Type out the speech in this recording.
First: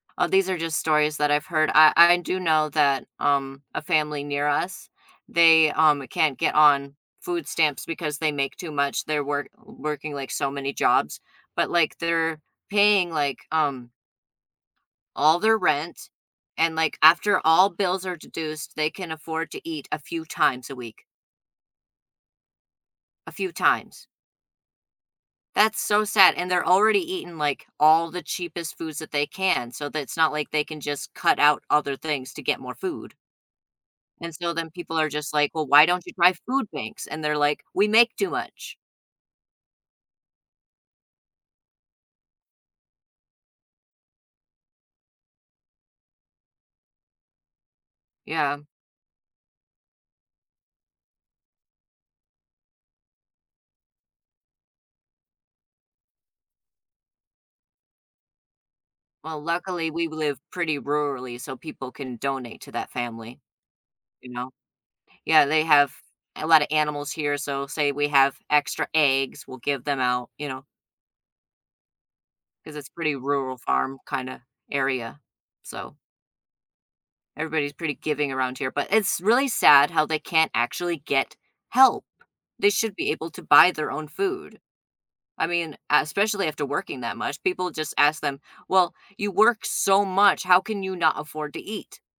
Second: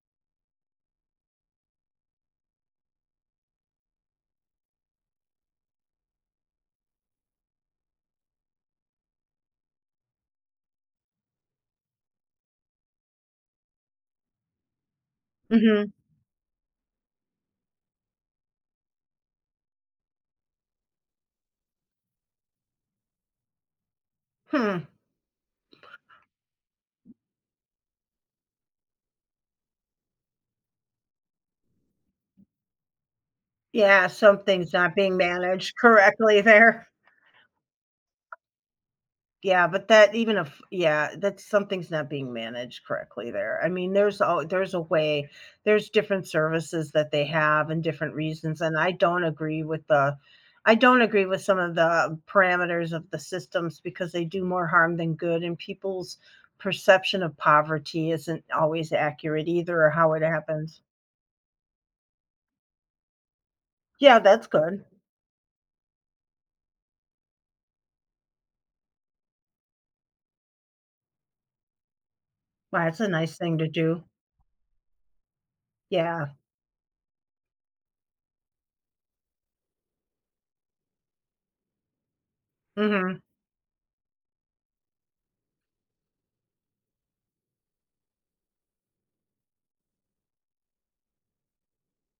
Uh, these are just stories that I've heard. I I do know that, um, a family near us, they, um, can't get on food stamps because they make too much. They're work working like so many jobs, but like they're paying like, um all their Mhm. rent, and like after all bills are deduced, they can afford to eat a few times a week. A few times. Hmm. That's so sad, and they're already eating like all the cheapest foods that they can, so that it's not like they can just cut out other things to get more food. Yeah, And so then something's not people are being just like, well, managed why don't you try correctly food there. banks? And they're like, we make too much. Yeah, but that, even if yeah, that's something's not being managed correctly there. I mean, there's al there's a way, there's different services that they have and different reasons, Yeah. and I don't agree with the I don't agree with some of the parameters of the systems because they do more harm than good and people's perception of poverty isn't always Well, accurate either or luckily we how it live pretty happens. rurally, so people can donate to that family. Yeah, You that's know, good. yeah, they have a lotta animals here, so say we have extra eggs, we'll give them out, you know? 'Cause Well, it's that's a pretty nice rural thing to farm do. kinda area, so. Yeah. Everybody is pretty giving around here, but it's really sad how they can't actually get help. They should be Mhm. able to buy their own food. I mean, uh, especially after working that much, people just ask them, "Well, you work so much, how can you not afford to eat?"